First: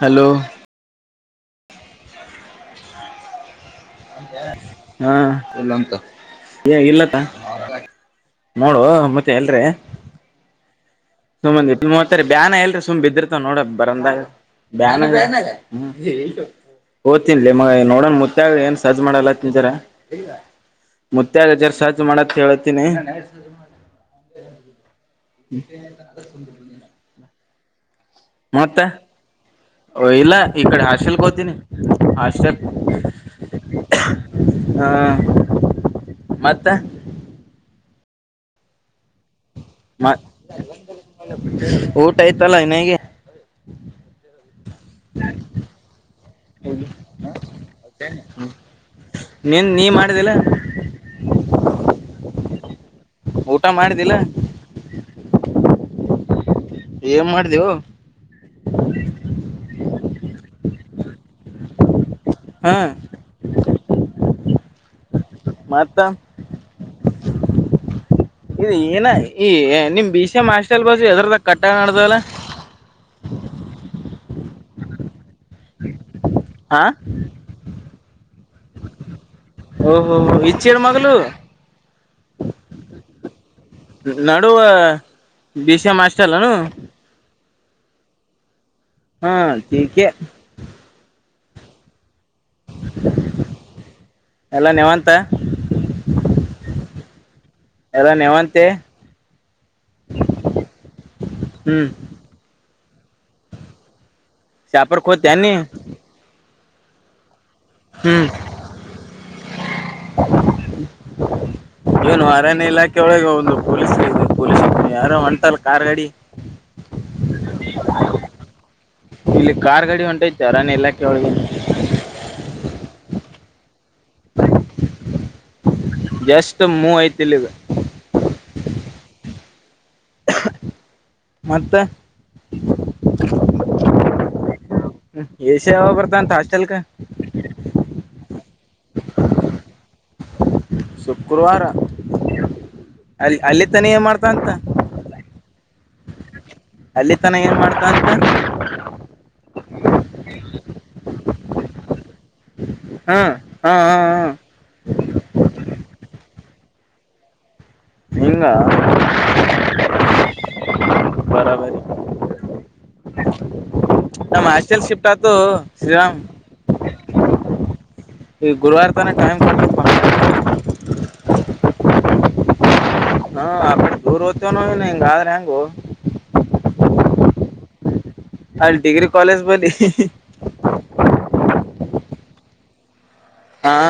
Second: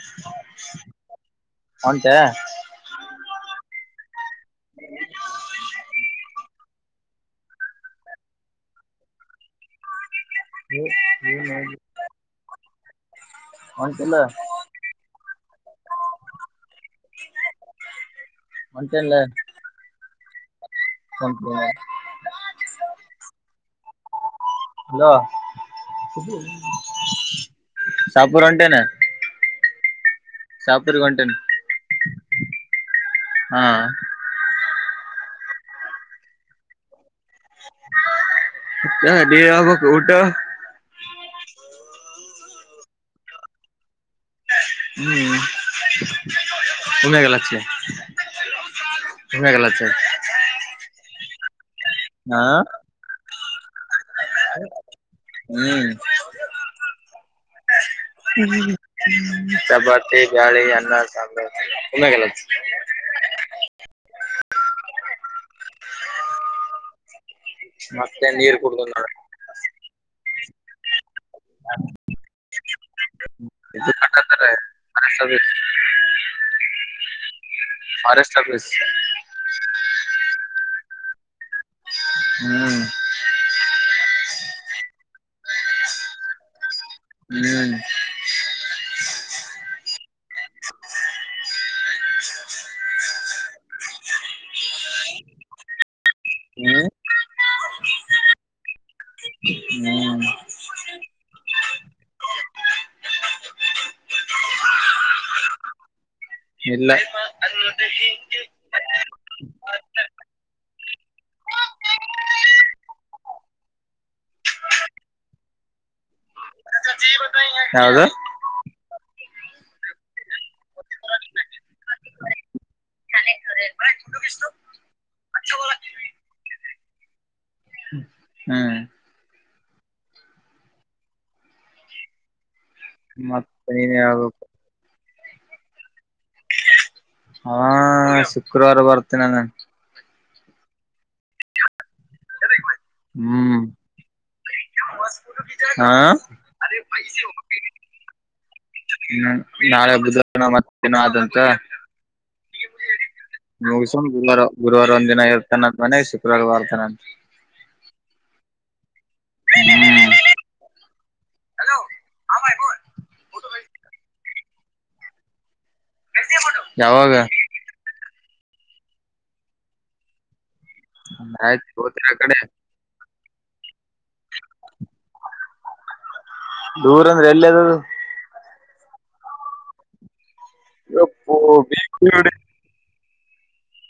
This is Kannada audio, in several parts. ಹಲೋ ಹಟ [inaudible] [unintelligible] ಹಾ ಇಲ್ಲ ಉಂತು ಏ ಇಲ್ಲತ್ತ ನೋಡು ಮತ್ತೆ ಎಲ್ರೀ ಸುಮ್ಮಂದ ಇಟ್ ಮೂವತ್ತರಿ ಬ್ಯಾನ ಎಲ್ರಿ ಸುಮ್ ಬ ಇದಿದಿರ್ತಾವ ನೋಡ ಒಂಟಿಲ್ಲ ಬರಂದಾಗ ಬಾನ ಹ್ಮ್ ಓದ್ತಿನ್ಲಲಿ ಮ ನೋಡೋಣ ಮುತ್ತಾಗ ಏನ್ ಸಜ್ ಒಂಟೆಲ್ಲ ಮಾಡಲ್ಲತ್ಜಾರ ಮುತ್ತಗ ಜರ್ ಸಹಜ ಮಾಡತ್ ಹೇಳತೀನಿ ಅಲ [unintelligible] ಪುರ್ ಅಂಟೆನೆ ಓ ಇಲ್ಲ ಇಕ್ಕಡೆ ಹಾಸ್ಟೆಲ್ಗೆ ಕೊತೀನಿ ಹಾಸ್ಟೆಲ್ ಹ್ಮ್ ಹಾ ಮತ್ತೆ ಡಬ ಊಟ ಮ ಊಟ ಆಯ್ತಲ್ಲ ಇನಗೆ ಹ್ಮ್ ಹ ಒಮ್ಮೆಗಲ್ಲ ಹಚ್ಚಿ ಹ ನೀನ್ ಒಮ್ಮೆಗಲ್ಲ ನೀ ಹಚ್ಚಿ ಮಾಡುದಿಲ್ಲ [inaudible] ಹಾ ಊಟ ಮಾಡಿದ್ದಿಲ್ಲ ಹ್ಮ್ ಏನ್ ಮಾಡ್ದವು ಚಪಾತಿ ಜಾಳ ಅನ್ನ ಸಾಾಮ ನ್ನ ಕಲ್ಲ ಹಾ ಮತ್ತ ಮತ್ತೆ ನೀರ್ ಇದು ಕುಡ್ದು ನೋಡ ಏನ ಈ ನಿಮ್ ಮಾಸ್ ಅಲ್ ಬಸ ಎದ್ರದ ಕಟ್ಟ ನಡ್ದಲ್ಲ ಹ ಸ ಆಾ ಫಾರೆಸ್ಟ್ ಆಫೀಸ್ ಓಹೋ ಇಚ್ಚರ ಮಾಗಲು ಹ್ಮ್ ನಡುವ ಬಿ ಸಿ ಎ ಮಾಸ್ರ್ ಅಲ್ಲನು ಹ್ಮ್ ಹಾ ಕಗೆೆ ಎಲ್ಲ ನಿಮಂತ ಹ್ಮ್ ಅಲ್ಲನ್ ಯವಂತೆ ಹ್ಮ್ ಹ್ಮ್ ಶಾಪರ್ಖೋತ ನೀ ಎಲ್ಲ ಹ್ಮ್ ಏನು ಅರಣ್ಯ ಇಲಾಖೆ ಒಳಗೆ ಒಂದು ಪೊಲೀಸ್ ಪೊಲೀಸ್ ಯಾರೋ ಒಂಟಲ್ಲ ಕಾರ್ ಗಾಡಿ [inaudible] ಯಾವದು ಇಲ್ಲಿ ಕಾರ್ ಗಡಿ ಹೊಂಟೈತ್ತು ರಾನ ಇಲ್ಲಾಖೆ ಒಳಗೆ ಎಷ್ಟು ಮೂವ ಐತಿಲ್ದೆ ಹ್ಮ್ ಮತ್ತೆ ಮತ್ತ ನೀನ್ ಹೇಳ್ಬೇಕು ಹ್ಮ ಏಸ ಬರ್ತಂತ ಆ ಚಲ್ಕ ಹಾ ಶುಕ್ರವಾರ ಬರ್ತೇನ ನಾನ್ ಶುಕ್ರವಾರ ಅಲ್ಲಿ ಹ್ಮ್ ಅಲ್ಲಿ ತಾನಿ ಏನ್ ಮಾಡ್ತ ಅಂತ ಹಾ ಅಲ್ಲಿ ತನ ಏನ್ ಮಾಡ್ತ ಅಂತ ಹ್ಮ್ ನಾಳೆ ಬುದ್ರ ಮತ್ತ ದಿನ ಆದಂತ ಹಾ ಹಾ ನೀಸ್ ಹಾ ಹಾ ಗುರುವಾರ ಗುರುವಾರ ಒಂದ್ ದಿನ ಎವ ತ ಮನೆಸ ಚುಾರ ಮಾಡಡ್ತಾನ ಹಂಗ ಬರಬರಿ ಹ್ಮ್ ನಮ್ಮ ಆಸ್ಲ್ ಶಿಫ್ಟ್ ಆತು ಶ್ರೀರಾಮ್ ಯಾವಾಗ ಈ ಗುರುವಾರ ತಾನ ಟೈಮ್ ಕೊ ಆಯ್ತ ಗತರ ಕಡೆ ಹಾ ಅ ದೂರ್ ಓ್ತೇವನ ಇ ಹಂಗಾದ್ರೆ ಹೆಂಗ ಹ್ಮ ಅಲ್ಲಿ ಡಿಗ್ರಿ ಕಾಲೇಜ್ ಬಲಿಿ ಇ ಆಾ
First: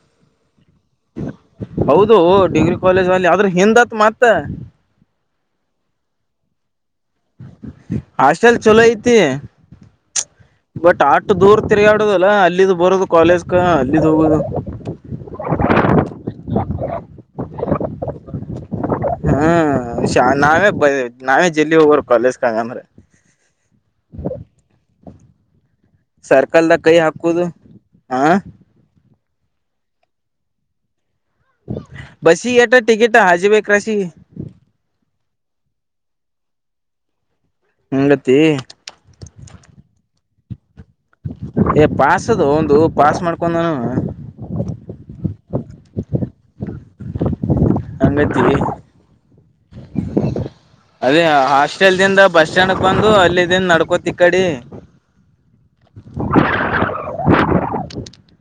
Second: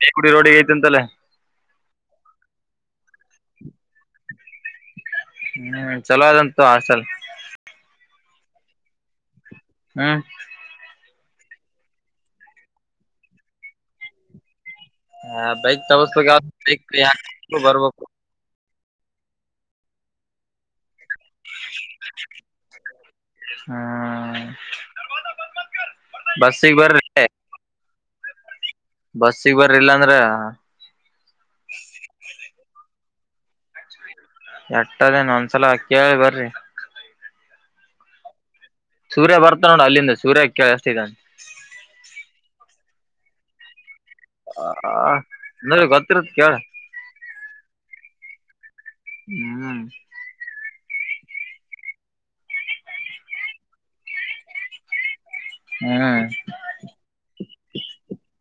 ದಪುಡಿ ರೋಡಿಗೆ ಐತೆಂತಲ್ಲ ಹೌದು ಡಿಗ್ರಿ ಕಾಲೇಜ್ ಅಲ್ಲಿ ಆದದ್ರ ಹಿಂದತ್ ಮತ್ತ ಹ್ಮ್ ಚಲೋ ಅದಂತು ಆಸಲ್ ಆಷ್ಟಟಲ್ ಚಲ ಐತಿ ಹ್ಮ ಅಷ್ಟು ದೂರ್ ತಿರುಗಾಡುದಲ್ಲಾ ಅಲ್ಲಿಿದು ಬರೋದು ಕಾಲೇಜ್ ಕ ಅಲ್ಲಿಿದ ಹೋಗೋದು ಹಾ ಬ್ರೈಕ್ ತಗಸ್ಬೇಕ ಯ ಬರ್ಬೇಕು ಹ್ಮ್ ಶಾ ನಾವೇ ಬರ ನಾವೇ ಜಲ್ಲಿಿ ಒಬ್ವರು ಕಾಲೇಜ ಕಂಗಂದ್ರೆ ವ ಬ ಸರ್ಕಲ್ ದಾಗಾ ಕೈ ಹಾಕುದು ಆ [unintelligible] ಬಸಿಗ್ ಬರಿ ಇಲ್ಲ ಅಂದ್ರ? [unintelligible] ಬಸಿಗ ಎಟ ಐತಿ ಟಿಕೆಟ್ ಹಾಜಿಬೇ ಕ್ರಾಸ್ ಗೆ [unintelligible] ಎಟ್ಟದೇನ ಒಂದ್ಸಲ ಕೇಳಿ ಬರ್ರಿ. [unintelligible] ಹಂಗತಿ. [unintelligible] ಸೂರ್ಯ ಬರ್ತಾ ನೋಡ ಅಲ್ಲಿಂದ ಸೂರ್ಯಗ ಕೇಳ? [unintelligible] ಏ ಪಸ್ ಅದೋ ಅವಂದು ಪಾಸ್ ಮಾಡ್ಕೊಂಡಾನ ಅವ? [unintelligible] ಆ ನನಗ ಗೊತ್ತಿರತ್ ಕೇಳ? [unintelligible] ಹಂಗಂತಿ. [unintelligible] ಹೂ [unintelligible] ಅದೇ ಹಾಸ್ಟೆಲ್ ದಿಂದ ಬಸ್ ಸ್ಟ್ಯಾಂಡ್ಕ್ ಬಂದು ಅಲ್ಲಿದ್ದಿಂದ ನಡ್ಕೋತಿ ಈ ಕಡಿ. [unintelligible] ಹ [unintelligible]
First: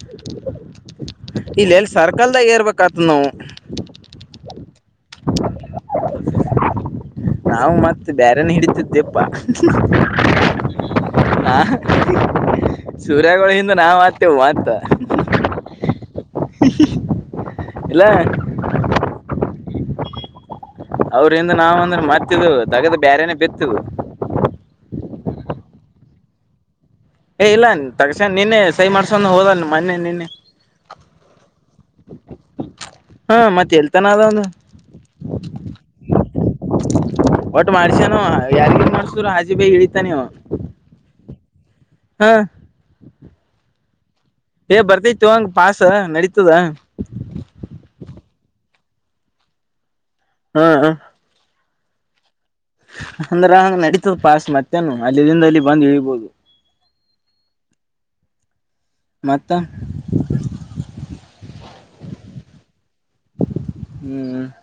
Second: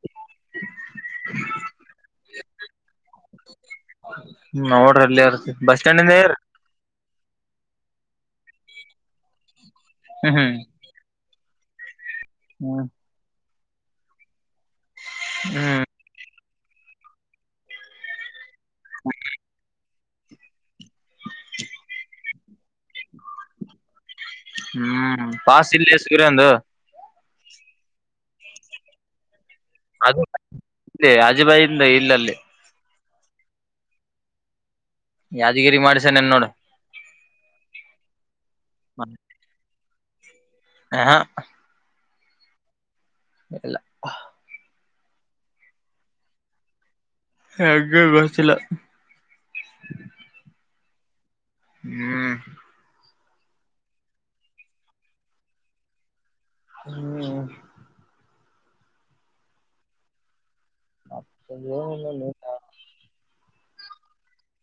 ಇಲ್ಲೇ ಎಲ್ಲಿ ಸರ್ಕಲ್ದಾಗ ಏರ್ಬೇಕ? [unintelligible] ನೋಡ್ರಿ ಅಲ್ಲಿ ಯರ ಬಸ್ ಸ್ಟ್ಯಾಂಡಗ ನಿಯರ್ [unintelligible] ನಾವು ಮತ್ತ ಬೇರೆನ ಹಿಡಿತಿದ್ದೆಪ್ಪಾ? [unintelligible] ಹು ಹು [unintelligible] ಆ ಸೂರ್ಯಾಗೋಳ ಹಿಂದ ನಾ ಹತ್ತಿವು ಮತ್ತ [unintelligible] ಹೂ [unintelligible] ಇಲ್ಲ? [unintelligible] ಓಕೆ. [unintelligible] ಅವ್ರಿಂದ ನಾವ ಅಂದ್ರ ಮತ್ತ ಇದು ದಗದ ಬ್ಯಾರೆನೆ ಬಿತ್ತಿ ಇದು [unintelligible] ಹೂ ಪಾಸ್ ಇಲ್ಲ ಲೇ ಸೂರ್ಯನಂದು? [unintelligible] ಏ ಇಲ್ಲ ತಕ್ಷನಾ ನಿನ್ನೇ ಸೈ ಮಾಡ್ಸಕೊಂದ ಹೋದಲ್ಲ. [unintelligible] ಅದು [inaudible] ಆಜು ಬಾಜು ಹಿಂದ ಇಲ್ಲಲ್ಲೇ? [unintelligible] ಹಾ ಮತ್ತ ಎಲ್ತಾನ ಅದಲಾ? [unintelligible] ಯಾದಗಿರಿ ಮಾಡ್ಸಾನ್ ಏನ್ ನೋಡ? [unintelligible] ಒಟ್ಟ ಮಾಡ್ಸ್ಯಾನ ಯಾರಿಗ ಮಾಡಸರು ಹಾದಿ ಬಾಯಿಗೆ ಇಳಿತಾನ ಇವ? [unintelligible] ಹ ಹ [unintelligible] ಇಲ್ಲ ಪಾ [unintelligible] ಏ ಬರ್ತತೆ ಓ ಅವಂಗ ಪಾಸ್ ನಡಿತದ [unintelligible] ನಂಗ್ ಏನ್ ಗೊತ್ತ ಇಲ್ಲ? [unintelligible] ಹ ಅ [unintelligible] ಹೂ [unintelligible] ಅಂದರ ನಡೀತದ ಪಾಸ್ ಮತ್ತೇನು ಅಲ್ಲಿಇಂದ ಇಲ್ಲಿ ಬಂದ್ ಇಳಿ ಬೋದು. [unintelligible] [unintelligible] ಮತ್ತ? [unintelligible] ಅಷ್ಟೊಂದು ಏನಿಲ್ಲ ಲೇ ಪಾ? [unintelligible] ಹೂ [unintelligible]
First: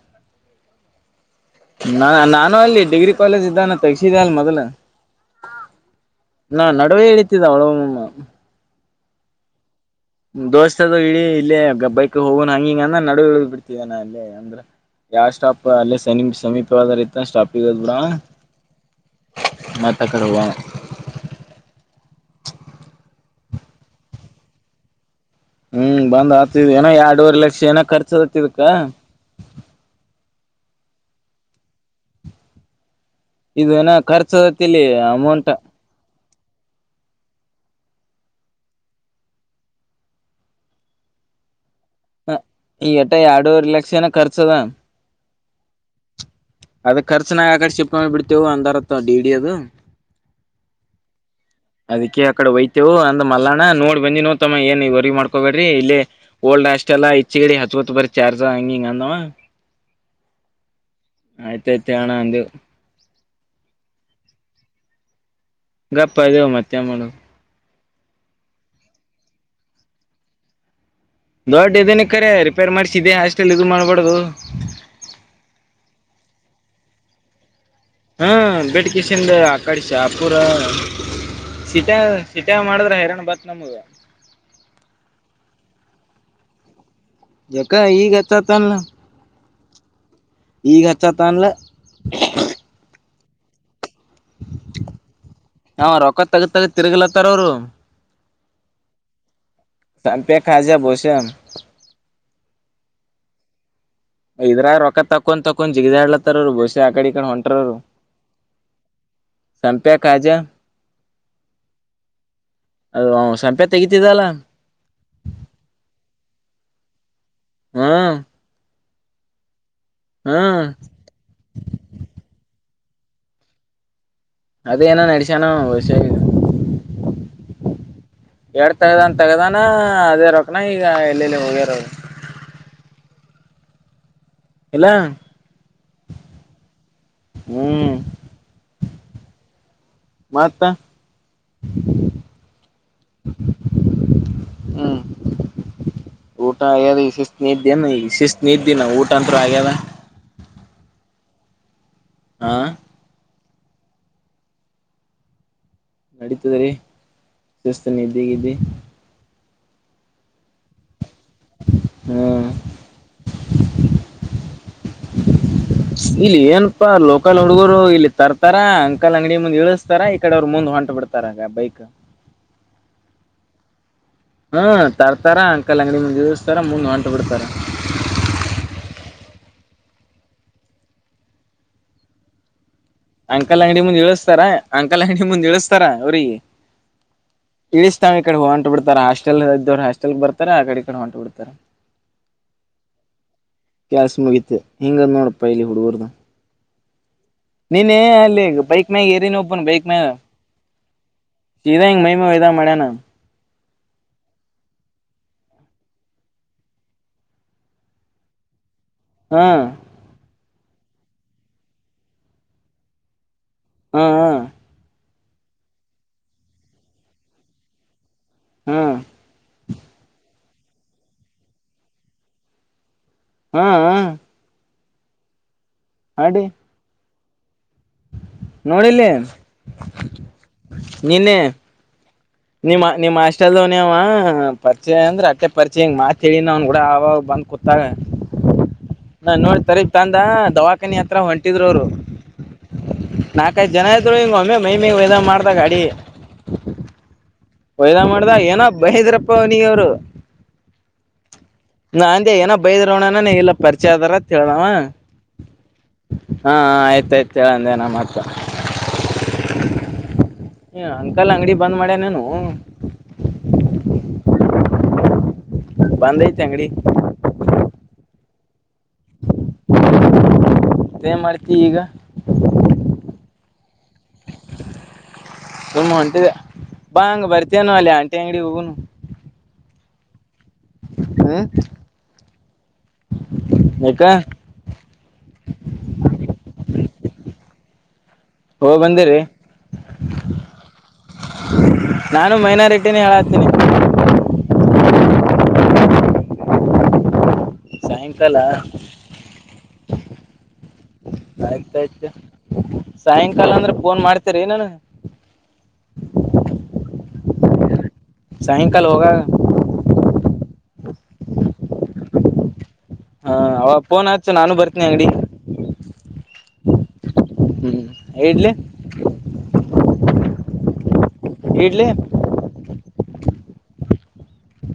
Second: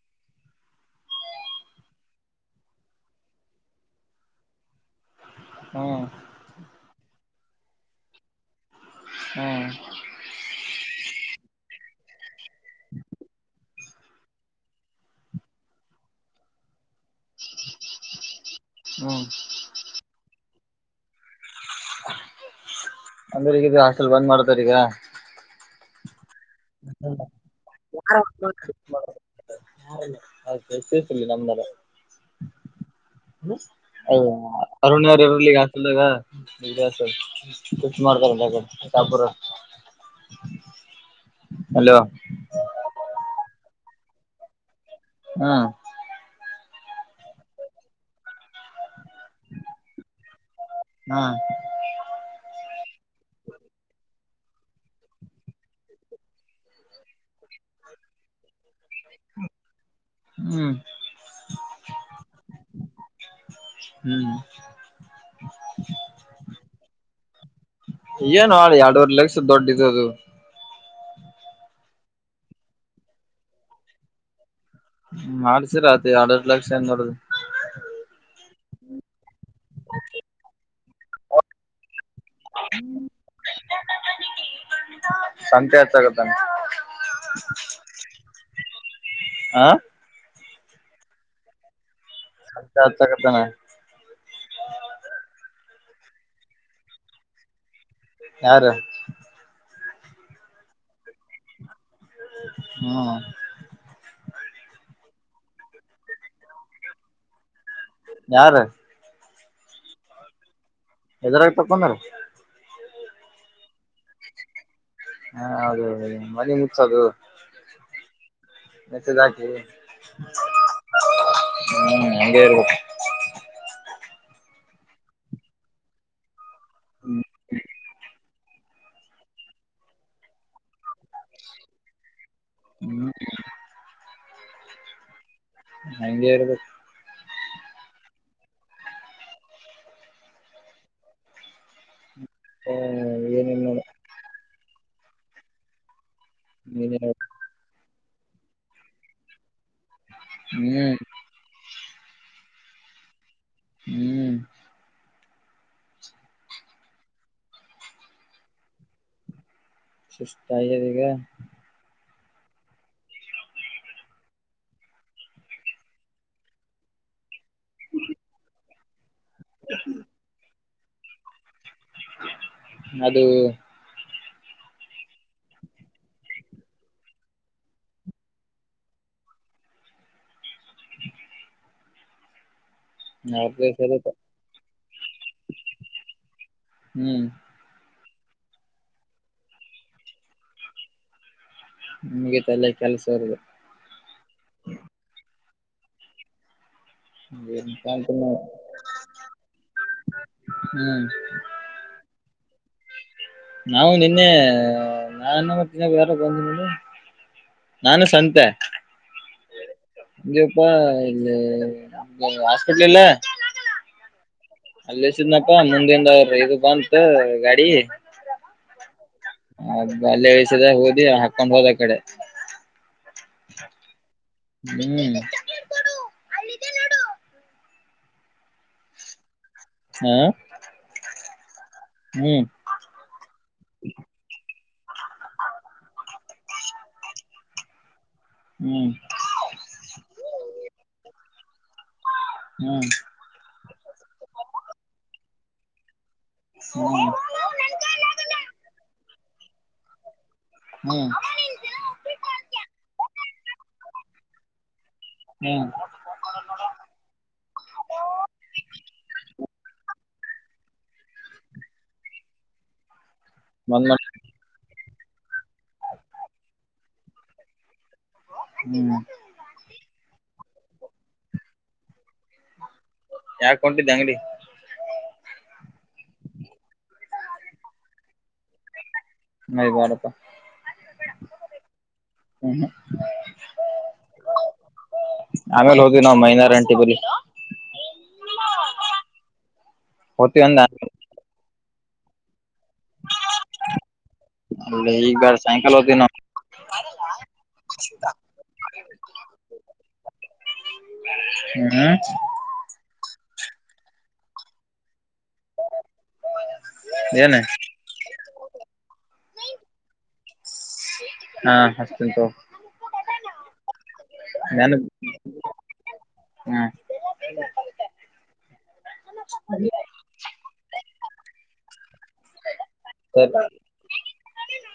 ನಾ ನಾನು ಅಲ್ಲಿ ಡಿಗ್ರಿ ಕಾಲೇಜ್ ಇದ್ದಾಗ ತಗಸಿದ ಅಲ್ಲ ಮೊದಲ? [unintelligible] ಹಾ ಹ್ಮ್ ನಾ ನಡುವೆ ಇಳಿತ್ತಿದ್ದ ಅವಳಮ್ಮ [unintelligible] ಹೂ [unintelligible] ದೋಸ್ತ ಅದು ಇಳಿ ಇಲ್ಲೇ ಗಬ್ಬೈಕ್ ಹೋಗಣ ಹಂಗಿಂಗ ಅಂದ ನಡು ಇಳದ ಬಿಡ್ತಿ ಏನ ಅಲ್ಲೇ ಅಂದ್ರ? [unintelligible] ಯಾವ ಸ್ಟಾಪ್ ಅಲ್ಲೇ ಸನೀಪ ಸಮೀಪ ವಾದ ರೀತಿ. [unintelligible] ಇತ ಸ್ಟಾಪ್ ಗೆ ಹೊಗಿ ಬಿಡಾವ ಹ್ಮ್ ಮತ್ತ ಆಕಡೇ ಹೋಗಾವ? [unintelligible] ಅಂದ್ರ ಈಗ ಅಂಕಲ್ ಬಂದ್ ಮಾಡ್ತಾರ ಈಗ. [unintelligible] ಹೂ ಬಂದ ಆತ. [unintelligible] [inaudible] [unintelligible] ಇರತೇತಿ ರೀ ನಮ್ಮದರ [unintelligible] ಏನ್ ಇದು ಏನೋ ಅಯ ಖರ್ಚದತ್ತ ಇಲ್ಲಿ ಅರುಣ ಅಮೌಂಟ್ ಅವ್ರಲ್ಲಿಗ ಹತಲ್ಗ? [unintelligible] ಹಿಂಗ್ ಏಕ ಆದ ಇಸ ರೆಸ್ಟ್ ಮಾಡತ್ತೇನೆ ಮನ್ಯಾಗ ಬಿಜಾಪುರ್ [unintelligible] [unintelligible] ಹ ಈ ಎಟ ಎರಡೂರೆ ಲಕ್ಷ ಏನ ಖರ್ಚದ ಹಾ ಅದ ಖರ್ಚನಾಗ ಆಕ ಶಿಪ್ಕೊಂಡ್ ಬಿಡ್ತೇವು ಅಂದ ಡಿ ಅದು ಅದಕ್ಕೆ ಅಡೆ ವೈ ವು ಅಂದ್ ಮಲ್ಲಾಣ್ಣ ನೋಡ್ ಬನ್ನಿ ನೋ ತಮ್ಮ ಏನ್ ಇವರ್ಗಿ ಮಾಡ್ಕೋಬೇರಿ ಇಲ್ಲಿ ಓಲ್ಡ್ ಅಷ್ಟೆಲ್ಲಾ ಹೆಚ್ಚಿ ಗಿ ಹಚ್ಚ ಬರಿ ಚಾರ್ಜ ಹಂಗಿಂಗ ಹ್ಮ್ ಹ್ಮ್ ಆಯತ ಐತ ಅಣ್ಣ ಅ ಹ್ಮ್ ಗಪ್ಪದಿವೋ ಮತ್ತೆ ಮಾಡ ಏನ್ ಎರಡವರ್ ಲಾಕ್ಸ್ ದೊಡ್ಡಿದ್ದದು ದೊಡ್ಡ ಇದನ ಕರೆ ರಿಪೇರ್ ಮಾಡ್ಸಿದ್ದ ಹಾಸ್ಟೆಲ್ ಇದು ಮಾಡ್ಬಡದು ಮಾಡ್ಸರಾತ ಎರಡುರಡು ಲಕ್ಷ ಹೆಂಗ ನಡದು ಹಾಂ ಬೆಡ್ ಕಿಶನ್ ಆ ಕಡಿ ಸ ಅಪುರ ಚೀಟ ಚೀಟ ಮಾಡಿದ್ರ ಹೈರಣರಣ್ ಬತ್ ನಮಗೆ ಸಂತೆ ಹಚ್ಚಗತ್ತಾನ ಜಕ್ಕ ಈಗ ಅತ್ತತಲ್ ಆಾ ಈಗಚ್ಚ ತಲೆ ಅತ್ತಕತಾನ ಹಾ ರೊಕ್ಕ ತಗದ ತಗ ತಿರುಗಲತ್ತಾರ ಅವರು ಯಾರು ಸಂಪೇಖಾಜಾ ಬಸಾಮ ಹ್ಮ್ ಇದ್ರ ರೊಕ್ಕ ತಕೊಂಡ್ ತೊಕೊಂಡ್ ಜಿಗದಾಡ್ಲತ್ತಾರರು ಬಸಿ ಆಕಡಿ ಈ ಕೊಂಡ ಹೊಂಟರರು ಯಾರು ಸಂಪ್ಯಾ ಕಾಜ್ಯ ಹೆದರಾಗ ತಕೊಂಡ್ರ ಅದು ಸಂಪೆ ತೆಗತಿದ್ದಲ್ಲ ಹಾ ಹೌದೌದು ಮನೆ ಮುಗ್ಸದು ಹ್ಮ ಮೆಸೇಜ್ ಹಾಕಿ ಹ್ಮ್ ಹಾಗೇ ಇ ಅದ ಏನ ನಡಸಾನು ವಿಷ ಎರಡ್ ತಗ್ದನ್ ತಗ್ದಾನ ಅದೇ ರೊಕ್ನ ಈಗ ಎಲ್ಲೆಲ್ಲಿ ಹೋಗ್ಯಾರ ಹ್ಮ ಇಲ್ಲ ಹಂಗಗೆರಬೇಕ ಹ್ಮ್ ಮತ್ತ ಹ್ಮ ಏನೇನ್ ನೋಡ ಹ್ಮ್ ಊಟ ನೀನೇ ಆಗ್ಯದ ಈಗ ಹೇಳ್ಬೇಕು ಶಿಸ್ತ್ ನಿದೇನ್ ಈಗ ಶಿಸ್ತ್ ನಿದ್ದಿ ಊಟ ಅಂತ್ರು ಆಗ್ಯದ ಹ್ಮ ಹಾ ಹ್ಮ್ ನಡೀತದ ರೀ ಸಿಸ್ತ ನೀದ್ದೀ ಗಿದ್ದಿ. ಸುಸ್ತ ಆಗೆದ ಇಗ. ಹಾ ಇಲ್ಲಿ ಏನಪಾ ಲೋ ಕಲ್ ಹುಡುಗರು ಇಲ್ಲಿ ತರ್ತಾರ ಅಂಕಲ್ ಅಂಗಡಿ ಮುಂದ ಇಳಿಸ್ತಾರ ಈ ಕಡೆ ಅವ್ರ ಮುಂದ ಹೊಂಟ್ ಬಿಡ್ತಾರ ಬೈಕ್. ಅದು ಹ್ಮ್ ತರ್ತಾರ ಅಂಕಲ್ ಅಂಗಡಿ ಮುಂದ ನಿಲ್ಸ್ತಾರ ಮುಂದ ಹೊಂಟ ಬಿಡ್ತಾರ. ಅಂಕಲ್ ಅಂಗಡಿ ಮುಂದ ಇಳಸ್ತಾರ ಅಂಕಲ್ ಅಂಗಡಿ ಮುಂದ ಇಳಿಸ್ತಾರ ಅವ್ರೀಗಿ. ಹ್ಮ್. ಇಕಡಿ ಹೊಂಟ್ ಬಿಡ್ತಾರ ಹಾಸ್ಟೆಲ್ ಇದ್ದವ್ರ ಹಾಸ್ಟೆಲ್ಕ ಬರ್ತಾರ ಆ ಕಡೆ ಈಕಡೆ ಹೊಂಟು ಬಿಡ್ತಾರ. ಮುಗಿತ ಎಲ್ಲ ಕೆಲಸ ಇರೋದು ಕೇಲ್ಸ ಮುಗಿತ ಹಿಂಗ್ ನೋಡಪ್ಪ ಇಲ್ಲಿ ಹುಡುಗರ್ದ. ನೀನ್ನಿ ಅಲ್ಲಿ ಬೈಕ್ ಮ್ಯಾಗ ಏರಿನ್ ಒಬನ್ ಬೈಕ್ ಮ್ಯಾಗ. ಹ್ಮ್ ಸಿಧಾ ಹಿಂಗ ಹೋಯಿದಂಗ್ ಮಾಡ್ಯಾನ್. ನಾವು ನಿನ್ನೆ ನಾನು ಮತ್ತ ಇನ್ನೊಬ್ಬ ಯಾರು ಬಂದ್ರು ಇಲ್ಲಿ. ನಾನು ಸಂತೇ. ಹಾ ಇಲ್ಲಿಪಾ ಇಲ್ಲಿ ಅ ಹಾಸ್ಪಿಟ್ಲ್ ಇಲ್ಲ. ಹ್ಮ ಹ್ಮ್. ಇಲ್ಲಿಸಿದ್ನಪ್ಪಾ ಮುಂದಿಂದ ಅವ್ರ ಇದು ಬಂತ ಗಾಡಿ. ಹ್ಮ್. ಅದ ಅಲ್ಲೆ ಇಳ್ಸಿದ ಹೋದಿ ಹಾಕೊಂಡ್ ಹೋದ ಈಕಡೆ. ಹ್ಮ್ ಹ. ಹ್ಮ್. ಹಡಿ. ನೋಡಿಲ್ಲ ನೀ ಹಾ ನಿನ್ನೆ. ಹ್ಮ್ ನಿಮ್ಮ ನಿಮ್ಮ್ ಹಾಸ್ಟೆಲ್ ದು ನಿವಾ ಪರಿಚಯ ಅಂದ್ರೆ ಅಟ್ಟೆ ಪರಿಚಯ ಹಂಗ ಮಾತ ಹೇಳಿನ ಅವ್ನ ಕೂಡ ಅವಾಗ ಅವಾಗ್ ಬಂದ್ ಕುತ್ತಾಗ. ಹ್ಮ್ ನನ್ನ ನೋಡಿ ತಾರೀಬಿ ತಂದಾ ದವಾಖಾನಿ ಹತ್ರ ಹೊಂಟಿದ್ರು ಅವ್ರ. ಹ್ಮ್ ನಾಕೈದ ಜನ ಇದ್ರೂ ಹಿಂಗ ಒಮ್ಮೆ ಮೈ ಮ್ಯಾಗ್ ಹೋಯಿದಾಂಗ ಮಾಡ್ದ ಗಾಡಿ. ಹ್ಮ. ಓಯ್ ದಾಂಗ್ ಮಾಡ್ದ ಏನ ಬೈದ್ರಪ್ಪ ಅವನಗ ಅವರು. ಹ್ಮ್ ನಾ ಅಂದೆ ಏನೋ ಬೈದ್ರೋಣನ ಇಲ್ಲ ಪರಿಚಯ ಆದಾರ ಅತ್ ಹೇಳ್ದ ಅಂವಾ. ಹ್ಮ್ ಹಾ ಆಯ್ತಾಯ್ತ ಹೇಳಂದೇ ನ ಮತ್ತ. ಹ ಅಂಕಲ್ ಅಂಗಡಿ ಬಂದ್ ಮಾಡ್ಯನೇನು. ಬಂದ. ಬಂದ ಐತಿ ಅಂಗಡಿ. ಹ್ಮ. ತೇ ಏನ್ ಮಾಡ್ತಿ ಇಗ. ಯಾಕ ಹೊಂಟಿದಿ ಅಂಗಡಿಗಿ. ಸುಮ್ಮ ಹೊಂಟಿದೆ ಬಾ ಹಂಗ ಬರ್ತೇನ ಅಲ್ಲಿ ಆಂಟಿ ಅಂಗಡಿ ಹೋಗುನು. ಏ ಬ್ಯಾಡಪಾ. ಹ ಯಕ. ಆಮೇಲೆ ಹೋದ ನಾವ ಮೈನಾರಂಟಿ ಬಗ್ಗೆ. ಹೋಗ ಬಂದಿರಿ ಹೋತಿವಿ ಅಂದ್ನ ನಾನು ಮೈನ ಟ್ಟ ಹೇಳತೀನಿ. ಹಲೋ ದಿನ್ನ ಸಾಯಂಕಾಲ ಹ್ಮ್ ಆಯ್ತಾಯ್ತು ಸಾಯಂಕಾಲ ಅಂದ್ರ ಫೋನ್ ಮಾಡ್ತೇರಿ ಇಲ್ಲ. ನ [unintelligible] ಸಹ ಕಲ್ ಹೋಗ ಹಾ ಹತ. ಹಾ ಅವ ಪೋನ್ ಆಸು ನಾನು ಬರ್ತೀನಿ ಅಂಗಡಿ. ಹಾ ಹ್ಮ್ ಇಡ್ಲಿ. ಇಡ್ಲಿ. ಸ [inaudible]